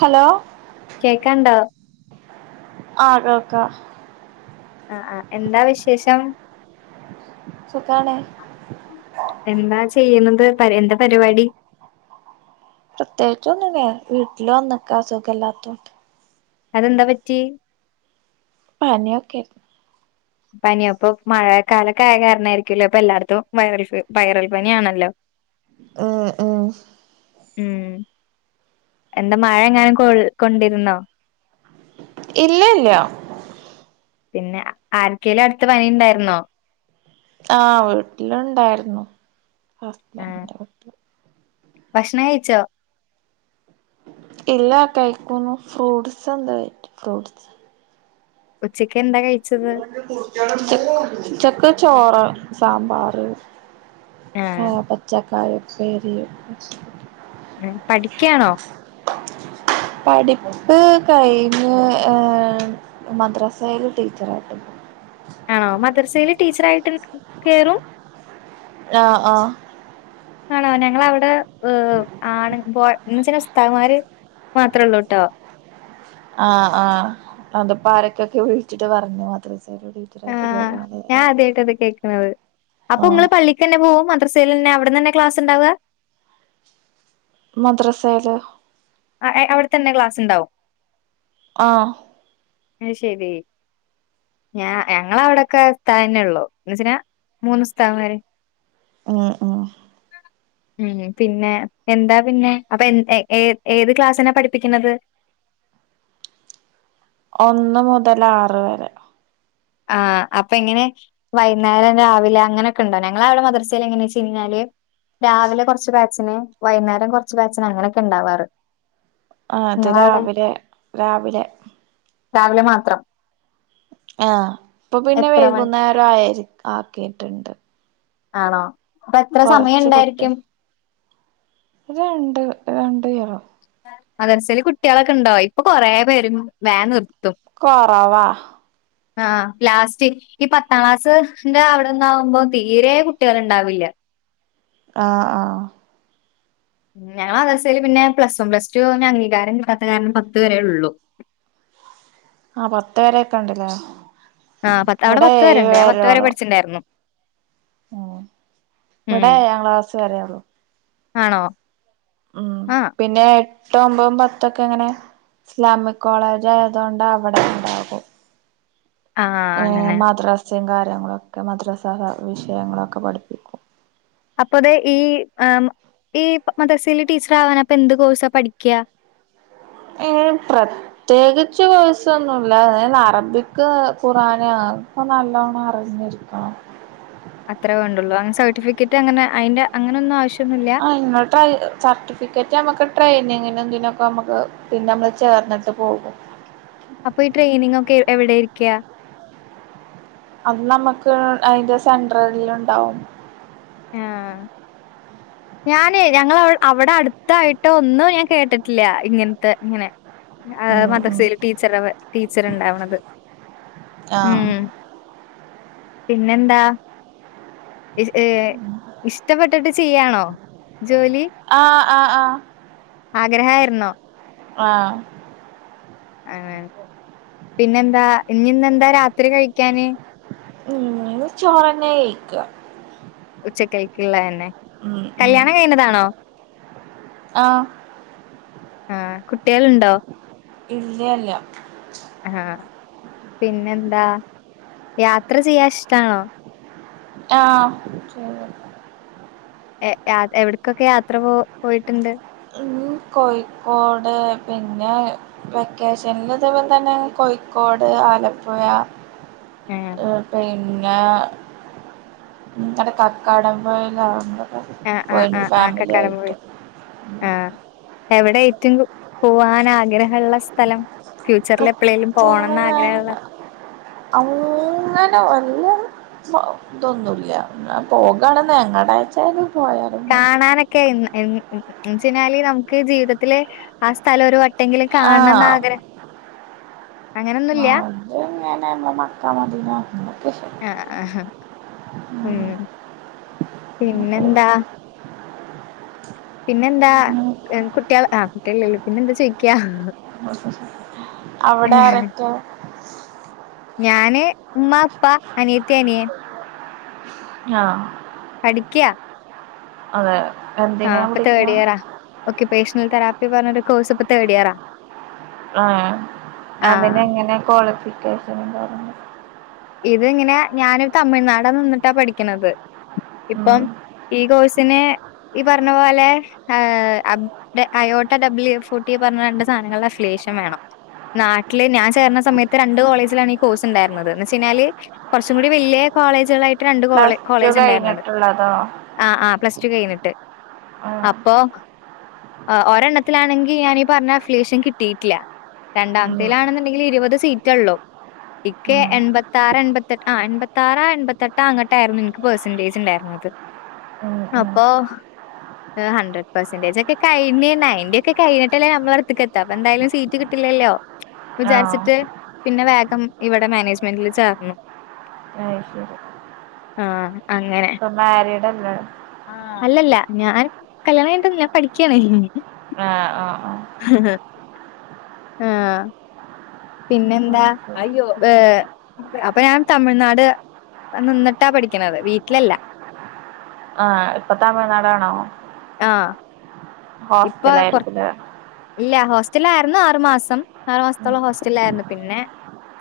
Hello കേക്കാണ്ടോ ആ കേൾക്ക ആഹ് ആഹ് എന്താ വിശേഷം സുഖാണ് ത് പരി എന്താ പരിപാടി പ്രത്യേകിച്ചൊന്നുല്ല വീട്ടില് വന്ന്ക്ക സുഖല്ലാത്തോണ്ട് അതെന്താ പറ്റി പനി ഒക്കെ പനി അപ്പൊ മഴക്കാലൊക്കെ ആയ കാരണായിരിക്കുല്ലേ ഇപ്പൊ എല്ലാർത്തും വൈറൽ ഫ്യൂ വൈറൽ പനി ആണല്ലോ ആഹ് ആഹ് ഉം എന്താ മഴ എങ്ങാനും കൊൾ കൊണ്ടിരുന്നോ ഇല്ല ഇല്ല്യ പിന്നെ ആർക്കേലും അടുത്ത് പനി ണ്ടായിരുന്നോ ആഹ് വീട്ടിലുണ്ടായിരുന്നു ആ ഹസ്ബന്റിന്റെ വീട്ടില് ഭക്ഷണം കഴിച്ചോ ഇല്ല കഴിക്കണം ഫ്രൂട്ട്സ് ന്തേ ഫ്രൂട്ട്സ് ഉച്ച ഉച്ചക്ക് ചോറ് സാമ്പാറ് ആ പച്ച കായുപ്പേരി പഠിക്ക്യാണോ പഠിപ്പ് കഴിഞ്ഞ് ഏ മദ്രസയിൽ ടീ ച്ചറായിട്ട് ദ്രസയില് ടീച്ചറായിട്ട് കേറും ആ ആ ആണോ ഞങ്ങളവിടെ ഏ ആണ് പോ ന്ന്ച്ച ഉസ്താദ്മാര് മാത്രേ ള്ളൂ ട്ടോ ആ ആ അത്പ്പോ ആരൊക്കൊക്കെ വിളിച്ചിട്ട് പറഞ്ഞു മദ്രസ് ആ ഞാൻ ആദ്യായിട്ട ഇത് കേക്ക്‌ണത് അപ്പൊ ആഹ് ഇങ്ങള് പള്ളിക്ക് ന്നെ പോകും മദ്രസ് സേല് അവിട്ന്നെന്നെ ക്ലാസ് ണ്ടാവ മദ്രസല് ആ അവിടെത്തന്നെ ക്ലാസ്സ് ണ്ടാവും ആ അത് ശെരി ഞ ഞങ്ങവിടെക്കെ ഉസ്താദ്ന്നെ ള്ളു എന്ന് [unintelligible] മൂന്ന് ഉസ്താദ്മാര് ആ ആ ഉം പിന്നെ എന്താ പിന്നെ അപ്പൊ എ ഏ ഏത് ക്ലാസ് ന പഠിപ്പിക്കുന്നത് ഒന്ന് മുതൽ ആറ് വരെ ആ അപ്പ എങ്ങനെ വൈകുന്നേരം രാവിലെ അങ്ങനെയൊക്കെ ണ്ടോ ഞങ്ങളവിടെ മദ്രസേൽ എങ്ങനെ വെച്ച് കഴിഞ്ഞാല് രാവിലെ കൊറച്ച് കാ ച്ച്ണ് വൈന്നേരം കൊറച്ച് കാച്ചണ് അങ്ങനെക്കെ ഇണ്ടാവാറ് ആ അത് നിങ്ങളവിടെ രാവിലെ രാവിലെ രാവിലെ മാത്രം ആഹ് ഇപ്പോ പിന്നെ എത്ര മണി വൈകുന്നേരം ആയരിക് ആക്കിട്ടുണ്ട് ആണോ അപ്പ എത്ര സമയം കുട്ടി ഇണ്ടായിരിക്കും രണ്ട് രണ്ട് കീറോ മദരസേല് കുട്ടിളൊക്കെ ഇണ്ടോ ഇപ്പൊ കൊറേ പേരും വേം നിർ കൊറവാ ആഹ് ലാസ്റ്റ് ഈ പത്താം ക്ലാസ്സ് ന്റെ അവിടൊന്നാവുമ്പോ തീരെ കുട്ടികള് ഇണ്ടാവില്ല ആഹ് ആഹ് ഉം ഞങ്ങള മദ്രാസേല് പിന്നെ പ്ലസ് വൺ പ്ലസ് ടു ന് അംഗീകാരം കിട്ടാത്ത കാരണം പത്ത് വരെള്ളു ആഹ് പത്ത് വരെക്കെ ഇണ്ടല്ലേ ആഹ് പത്ത് അവടെ പത്ത് വരെണ്ട് ഞാൻ പത്തു വരെ പഠിച്ചിണ്ടേർന്നു ഉം ഉം ഇവടെ ഏഴാം ക്ലാസ സ്സ് വരെള്ളൂ ആണോ ഉം ആഹ് പിന്നെ എ ട്ടും ഒമ്പതും പത്തൊക്കെ ങ്ങനെ ഇസ്ലാമിക് കോളേജായതോണ്ട് അവടെ ഇണ്ടാകും ആഹ് അങ്ങനെ സെം കാര്യങ്ങളൊക്കെ മദ്രസ ഹ വിഷയങ്ങളൊക്കെ പഠിപ്പിക്കും അപ്പൊതെ ഈ എ് ഈ മദരസേല് ടീച്ചർ ആവാൻ അപ്പൊ എന്ത് കോഴ്സാ പഠിക്ക ഏയ് പ്രത്യേകിച്ച് കോഴ്സൊന്നുല്ല അയ് അറബിക് ഖുറാന് ആ ക്കെ നല്ലോണം അറിഞ്ഞിരിക്കണം അത്രേ വേണ്ടുള്ളൂ അങ്ങനെ സർട്ടിഫിക്കറ്റ് അങ്ങനെ അയിന്റെ അങ്ങനൊന്നും ആവശ്യ ആഹ് ഇങ്ങൾടായി സർട്ടിഫിക്കറ്റ് അമ്മുക്ക് ട്രെയിനി അയിനും ഇതിനൊക്കെ നമ്മുക്ക് പിന്നെ മ്മള് ചേർന്നിട്ട് പോകും അപ്പൊ ഈ ട്രെയിനിങ് ഒക്കെ എ എവിടെ ഇരിക്കാ അത് നമ്മുക്ക് അതിന്റെ സെൻട്രലിൽ ഉണ്ടാവും ഞാനെ ഞങ്ങള അവി അവിടെ അടുത്തായിട്ട് ഒന്നും ഞാൻ കേട്ടിട്ടില്ല ഇങ്ങനത്തെ ഇങ്ങനെ ഏഹ് ഉം ഉം മദ്രസേല് ടീച്ചറാവാ ടീച്ചർണ്ടാവണത് ആഹ് ഉം പിന്നെന്താ ഏഹ് ഇഷ്ടപ്പെട്ടിട്ട് ചീയ്യാണോ ആഹ് ആഹ് ആഹ് ആഗ്രഹായിരുന്നോ ആഹ് അങ്ങനെ പിന്നെന്താ ഞിന്നെന്താ രാത്രി കഴിക്കാന് ഉം ങ്ങള് ചോറെന്നെ കയിക്ക ഇള്ളെന്നെ ഉം കല്യാണം കഴഞ്ഞതാണോ [unintelligible] ആഹ് ആ കുട്ട്യാൾണ്ടോ ഇല്ലല്ല ആ പിന്നെന്താ യാത്ര ചെയ്യാഷ്ടാണോ ആ [unintelligible] എ യാ എവിട്ക്കൊക്കെ യാ ഉം കോഴിക്കോട് പി പിന്നെ വെക്കേഷൻല് ഇതേപോലെതന്നെ കോഴിക്കോട് ആലപ്പുഴ ആഹ്. പെയിൻ ങ്ങാ ഉം അടെ കക്കാടം പോയേലാളുണ്ട് ആ ആആ ആ കക്കാടം പോയേക്ക് ആ എവടെ ഏറ്റും പോവാൻ ആഗ്രഹള്ള സ്ഥലം ഫ്യൂച്ചറിൽ എപ്പളെലും പോണന്ന് ആഗ്രഹള്ള പ്പ തൊന്നുല്ല ന്നാ പോകാണ്ന്ന് എങ്ങടെച്ചാല് കാണാനൊക്കെ എൻ എൻ ന്നെച്ചയ്ഞ്ഞാൽ നമുക്ക് ജീവിതത്തില് ആ സ്ഥലം ഒരു വട്ട എങ്കിലും കാണന്ന് ആഗ്രഹം അത്ങ്ങനെ മ്മളെ മക്കാ മദീന ആഹ് ഉം [unintelligible] പിന്നെന്താ പിന്നെന്താ ആ കുട്ട്യാള് ആ കുട്ട്യാളില്ലല്ലോ പിന്നെ എന്താ ചോയിക്കാ അവിടെ [inaudible] ഞാന് മ്മാ പ്പാ അനിയത്തി തേനിയ ആ ഇക്കിയാ അതെ ആ എന്തിനാ പ്പ വിളിക്കാ തേടിയറാ ഒക്കിപ്പേഷണൽ തറാപ്പ്‌ ത്യം പറഞ്ഞാന്റെ കോയിസ് തേടിയാറാ ആ അതിനങ്ങനെ കൊളിഫി കേശവന്താ പറയുന്നേ ഇത് ഇങ്ങനെ ഞാന് തമിഴ്നാട് നിന്നിട്ടാ പഠിക്ക്ണന്നത് ഇപ്പം ഉം ഈ കോയ്സ് പിന്നെ ഈ പറഞ്ഞ പോലെ ഏ അബ്ടെ അയോട്ട ഡബ്ല്യ ഫോട്ടി പറഞ്ഞ രണ്ട് സാധനങ്ങള്ടെ അഫ്ലിയേഷൻ വേണം നാട്ടില് ഞാൻ ചേരണ സമയത്ത് രണ്ട് കോളജിലാണ് കോഴ്സ്ണ്ടായി ന്നതന്നെ ച്ച്ക്കഴിഞ്ഞാല് കുറച്ചും കൂടി വലിയ കോളേജുകളായി രണ്ട് കോളേ പ്ലസ് ടു കോളേജ് ഉണ്ടായിരുന്നത് കഴിഞ്ഞിട്ടുള്ളതോ ആ ആ പ്ലസ് ടു കഴിഞ്ഞിട്ട് ആ അപ്പോ ഒരെണ്ണത്തിലാണെങ്കി ഞാനീ പറഞ്ഞ അഫിലിയെഷൻ കിട്ടിയിട്ടില്ല ഉം രണ്ടാമത്തെലാണെന്നുണ്ടെങ്കിൽ ഇരുപത് സീറ്റെ ഉള്ളൂ ഇക്കെ ഉം എൺപ ത്തറ് എൺപത്തെട്ട ആ എൺപത്തറ് എൺപത്തെട്ട അങ്ങോട്ട ആയിരുന്നു എനക്ക് പെർസെന്റേജ് ഉണ്ടായി ആ അത് ഉം ഉ ഹഡ്രഡ് പെർസെന്റജ് ഒക്കെ കഴിഞ്ഞ് നയന്റി ഒക്കെഴിഞ്ഞിട്ടല്ലേ നമ്മളാടുതേക്കെത്ത അപ്പൊ എന്തായാലും സീറ്റ് കിട്ടില്ലല്ലോ ആ വിചാരിച്ചിട്ട് പിന്നെ വേഗം ഇവിടെ മാനേജ്മെന്റിൽ ചേർ മ അയി ശരി ആഹ് അങ്ങനെ ഇപ്പൊ മാരീഡല്ലേ ആ അല്ലല്ല ഞാൻ കല്യാണം കഴിഞ്ഞ്ട്ടൊന്നുല്ല ഞാൻ പഠിക്കുകാണ് ആഹ ആ ഹഹ് ആ പിന്നെ എന്താ ഓക്കെ. അയ്യോ ബെ അപ്പൊ ഞാൻ തമിഴ്നാട് നിന്നിട്ടാ പഠിക്കണത് വീട്ടിലല്ല ആഹ ഇപ്പ തമഴനാടാണോ ആഹ ഹോസ്റ്റലാരിക്കും അല്ലേ ഇല്ല ഹോസ്റ്റലാരുന്നു ആറു മാസം ആറ് ഉം മാസത്തോളം ഹോസ്റ്റലായിരുന്നു പിന്നെ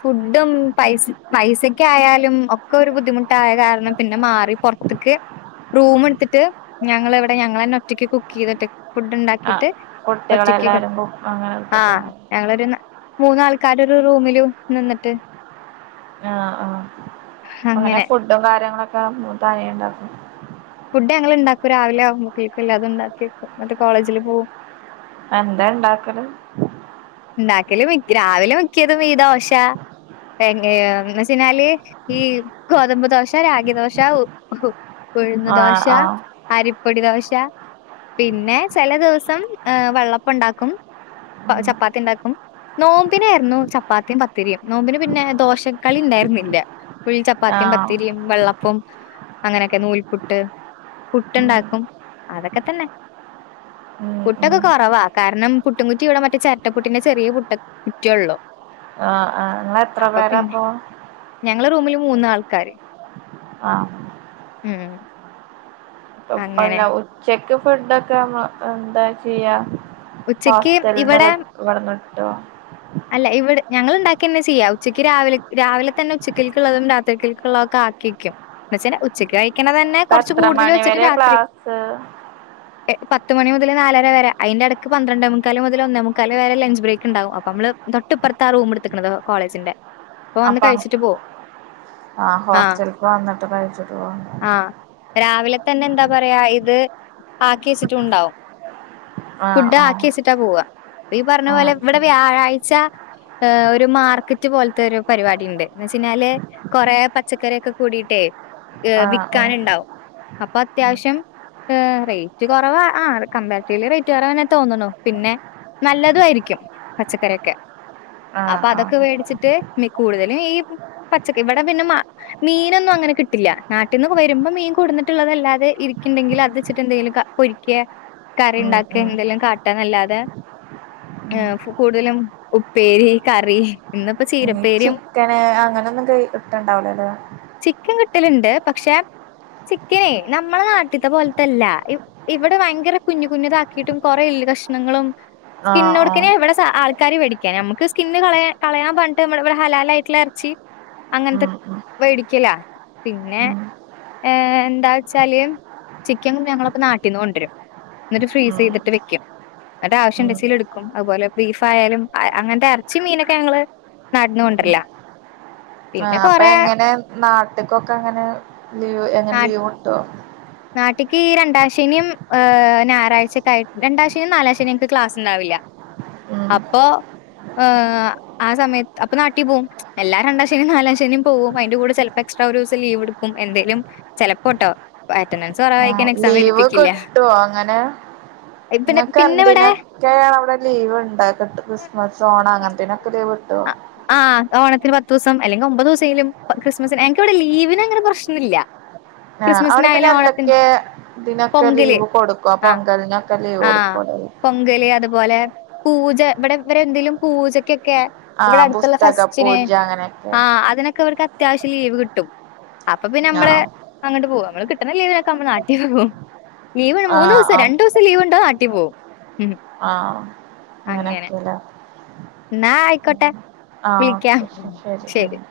ഫുഡും പൈസ പൈസക്ക ആയാലും ഒക്കെ ഒരു ബുദ്ധിമുട്ടായ കാരണം പിന്നെ മാറി പുറത്തേക്ക് റൂമെടുത്തിട്ട് ഞങ്ങൾ ഇവിടെ ഞങ്ങൾ തന്നെ ഒറ്റക്ക് കുക്ക് ചെയ്ത ഒറ്റക്ക് ഫുഡ് ഉണ്ടാക്കിട്ട് കുട്ടികളെ ഒറ്റക്കൊക്കെ എല്ലാർക്കും അങ്ങനെ എടുത്തിട്ടുണ്ടവും മൂന്നാൾക്കാരോരു റൂമിലും നിന്നിട്ട് ആഹ് ആ അങ്ങനെ ഫുഡും കാര്യങ്ങളൊക്കെ താനേണ്ടാക്കും ഫുഡ് ഞങ്ങൾ ഉണ്ടാക്കും രാവിലെ ആവുബോകിൻ അത് ഉണ്ടാക്കി വെക്കും എന്നിട്ട് കോളേജിൽ പോവും എന്താ ഇണ്ടാക്കൽ ഉണ്ടാക്കൽ മിക്ക രാവിലെ മിക്കിയതും ഈ ദോശ എ എന്ന് വെച്ച കഴിഞ്ഞാൽ ഈ ഗോതമ്പ് ദോശ രാഗി ദോശ ഉ ഉ ഉഴുന്ന് ആഹ് ദോശ ആഹ് അരിപ്പൊടി ദോശ പിന്നെ ചില ദിവസം ആ വെള്ളേപ്പം ഉണ്ടാക്കും ഉം ചപ്പാത്തി ചപ്പാത്തി ഉണ്ടാക്കും നോമ്പിനായിരുന്നു ചപ്പാത്തിയും പത്തിരിയും നോമ്പിന് പിന്നെ ദോശക്കളി ഉണ്ടായിരുന്നില്ല എപ്പോഴും ചപ്പാത്തിയും ആഹ് പത്തിരിയും വെള്ളം ട്ടും അങ്ങനൊക്കെ നൂൽ പുട്ട് പുട്ടുണ്ടാക്കും അതൊക്കെ തന്നെ ഉം ഉം പുട്ടൊക്കെ ഉം കൊറവാ കാരണം പുട്ടുംകുറ്റി ഇവിടെ മറ്റേ ചെരട്ട പ്പുട്ടിന്റെ ചെറിയ പുട്ട് കുറ്റിയുള്ളൂ ഇങ്ങൾ എത്ര പേരാപ്പോ ഞങ്ങളെ റൂമില് മൂന്നാൾക്കാര് ആ മ് അല്ല ഉച്ചയ്ക്കും ഫുഡൊക്കെ മ എന്താ ചെയ്യാ ഉച്ചയ്ക്ക് ഹോസ്റ്റലന്നെ ഇവിടെ കഴിക്കും ട്ടോ അല്ല ഇവിടെ ഞങ്ങൾ ഉണ്ടാക്കി തന്നെ ചെയ്യാ ഉച്ചയ്ക്ക് രാവിലെ രാവിലെ തന്നെ ഉച്ചക്കത്തേക്കു ള്ളതും രാത്രീക്കേൽക്കുള്ളതൊക്കെ ആക്കി വക്കും വെച്ചാൽ ഉച്ചക്കായി ഇക്കണെ തന്നെ ഇപ്പ കുറച്ച് എത്ര കൂടുതൽ മണി വെച്ചിട്ട് വരെ രാത്രി ക്ലാസ് പത് ത്തുമണി മുതല് നാലരവരെ അതിന്റെടക്ക് പന്ത്രണ്ടേ മുക്കാൽ മുതൽ ഒന്ന മുക്കാല് വരെ ലഞ്ച് ബ്രേക്ക് ണ്ടാവും അപ്പമ്മള് തൊട്ട്പ്രത്താ റൂമെടുത്തേക്ക്ണത് കോളേജിന്റെ അപ്പൊ വന്ന് അപ്പം കഴിച്ചിട്ട് പോവും. ആഹ് ഹോസ്റ്റല്ക്ക് വന്നിട്ട് കഴിച്ചിട്ട് പോ [unintelligible] തന്നെന്താ പറയാ ഇത് ആക്കി വെച്ചിട്ടുമുണ്ടാവും ആഹ് ഫുഡ് ആഹ് ആക്കി വെച്ചിട്ടാ പോവുക ഈ പറഞ്ഞ പോലെ ആഹ് ഇവിടെ ശരി വ്യാഴാഴ് ഏഹ് ഒരു മാർക്കറ്റ് പോല്ത്തൊരു പരിപാടി ണ്ട് എന്ന് വെച്ചഴിഞ്ഞാല് കൊറെ പച്ചക്കറിയൊക്കെ കൂടിട്ടേ ഏഹ് ആഹ് ഓ വിക്കാനുണ്ടാവും അപ്പോ ഉം. അത്യാവശ്യം റേറ്റ് കൊറവാ ആഹ് കബാരറ്റീവിലി റേറ്റ് കുറവാന്നെ തോന്നണു പിന്നെ നല്ലതു ആരിക്കും പച്ചക്കറിക്കെ ആഹ് അപ്പാ ആഹ് അതൊക്കെ വേടിച്ചിട്ട് മിക് കൂടുതലും ഈ പച്ചക്കെ ഇവടെ പിന്നെ മ മീനൊന്നും അങ്ങനെ കിട്ടില്ല നാട്ടീന് വരുമ്പോ മീൻ കൊടുന്നിട്ടുള്ളതല്ലാതെ ഇരിക്കണ്ടെങ്കി അത് വെച്ചിട്ട് എന്തെങ്കിലും പൊരിക്ക കറി ഉം ഇണ്ടാക്കുക ഉം എന്തേലും കാട്ടുകാന്നല്ലാതെ ഉം ഏഹ് കൂടുതലും ഉപ്പേരി കറി ഇന്ന് ചിക്കന് അങ്ങനോന്നും കയീട്ടുണ്ടാവില്ലല്ലോ നാട്ടിലിണ്ട് പക്ഷെ ചിക്കനേ നമ്മളെ നാട്ടിലത്തെ പോലല്ല ഇവിടെ ഭയങ്കര കുഞ്ഞു കുഞ്ഞുതാക്കിയിട്ടും കൊറേ എല്ല് കഷണങ്ങളും ആഹ് ആഹ് സ്കിന്നൊടിക്കണേ ഇവിടെ സ ആ കറി മേടിക്കും [unintelligible] നമ്മക്കെ സ്കിന്നു കളയാൻ കളയാൻ പറഞ്ഞിട്ട് നമ്മ ഇവിടെ ഹലാലായിട്ടുള്ള എറച്ചി അങ്ങനത്തെ ഉം ഉം മേടിയ്ക്കലാ പിന്നെ ഉം ഏഹ് എന്താ വച്ചാല് ചിക്കൻ ഞങ്ങളപ്പോ നാട്ടീന്ന് കൊണ്ടുവരും എന്നിട്ട് ഫ്രീസ് ഉം ചെയ്തിട്ട് വെയ്ക്കും അന്നിട്ട് ഉം ആവശ്യണ്ടചാലു എടുക്കും എടുക്കും അതുപോലെ ബീഫായാലും ആഹ് അങ്ങനത്തെ എറച്ചി മീനൊക്കെ ഞങ്ങള് നാട്ടീന്നു കൊണ്ടു ഉം. വരലാ ആഹ് അപ്പ എങ്ങനെ നാട്ടിക്കൊക്കെ അങ്ങനെ ലീവ് എങ്ങനെ നാ ലീവ് കിട്ടുവോ നാട്ടിക്ക് ഈ രണ്ടാം ശനി ഏഹ് ഞായറാഴ്ചക്കായി രണ്ടാം ശനി നാലാം ശനി നിക്ക് ക്ലാസ് ഉണ്ടാവില്ല ഉം അപ്പൊ ഏഹ് ആ സമയത്ത് അപ്പൊ നാട്ടി പോവും എല്ലാ രണ്ടാം ശനിയും നാലാം ശനിയും പോവും അതിന്റെ കൂടെ ചിലപ്പോ എക്സ്ട്രാ ഒരു ദിവസം ലീവ് എടുക്കും എന്തേലും ചെലപ്പോ ട്ടോ [unintelligible] ലീവ് കിട്ടുവോ അങ്ങനെ പിന്നെ നിങ്ങക്ക് പിന്നെ ഇവിടെ എന്തിനൊക്കെയാ അവിടെ ലീവ് ഉണ്ടാകു ക്രിസ്മസ് ഓണ അങ്ങനത്തേനൊക്കെ ലീവ് കിട്ടുവോ അ ആ ഓണത്തിന് പത്ത് ദിവസം അല്ലെങ്കിൽ ഒമ്പത് ദിവസേലും ക്രിസ്മസിനെ എനയ്ക്കിവിടെ ലീവിന് അങ്ങനെ പ്രശനില്ല ആഹ് അവടെ പിന്നെ എന്തൊക്കെ ഇതിനൊക്കെ പൊങ്കല് ലീവ് കൊടുക്കും ആ പൊങ്കലിനൊക്കെ ലീവ് ആഹ്. കൊടുക്കുവല്ലേ പൊങ്കല് അതുപോലെ പൂജ ഇവിടെ ഇവരെ എന്തെങ്കലും പൂജക്ക് പൂജക്ക്‌ ഇവിടെ ആഹ് അടുത്തുള്ള പുസ്തക ഫെസ്റ്റിന് പൂജ അങ്ങനെയൊക്കെ ആഹ് അതിനൊക്കെ ഇവർക്ക് അത്യാവശ ലീവ് കിട്ടും അപ്പൊ പിന്ന നമ്മള് ആഹ് അങ്ങോട്ട് പോവാ നമ്മള് കിട്ടണ ലീവിനൊക്കെ അമ്മള് നാട്ടി പോവും ലീവ് മൂന്ന് ആഹ് ദിവസം ആഹ് രണ്ട് ദിവസം ലീവ് ഉണ്ടോ നാട്ടി പോവും ഉം ആഹ് അങ്ങനെ. അങ്ങനെയൊക്കെലേ എന്നാ ആയിക്കോട്ടെ ആഹ് വിളിക്കാം ഓക്കെ ശരി മ്ഹ്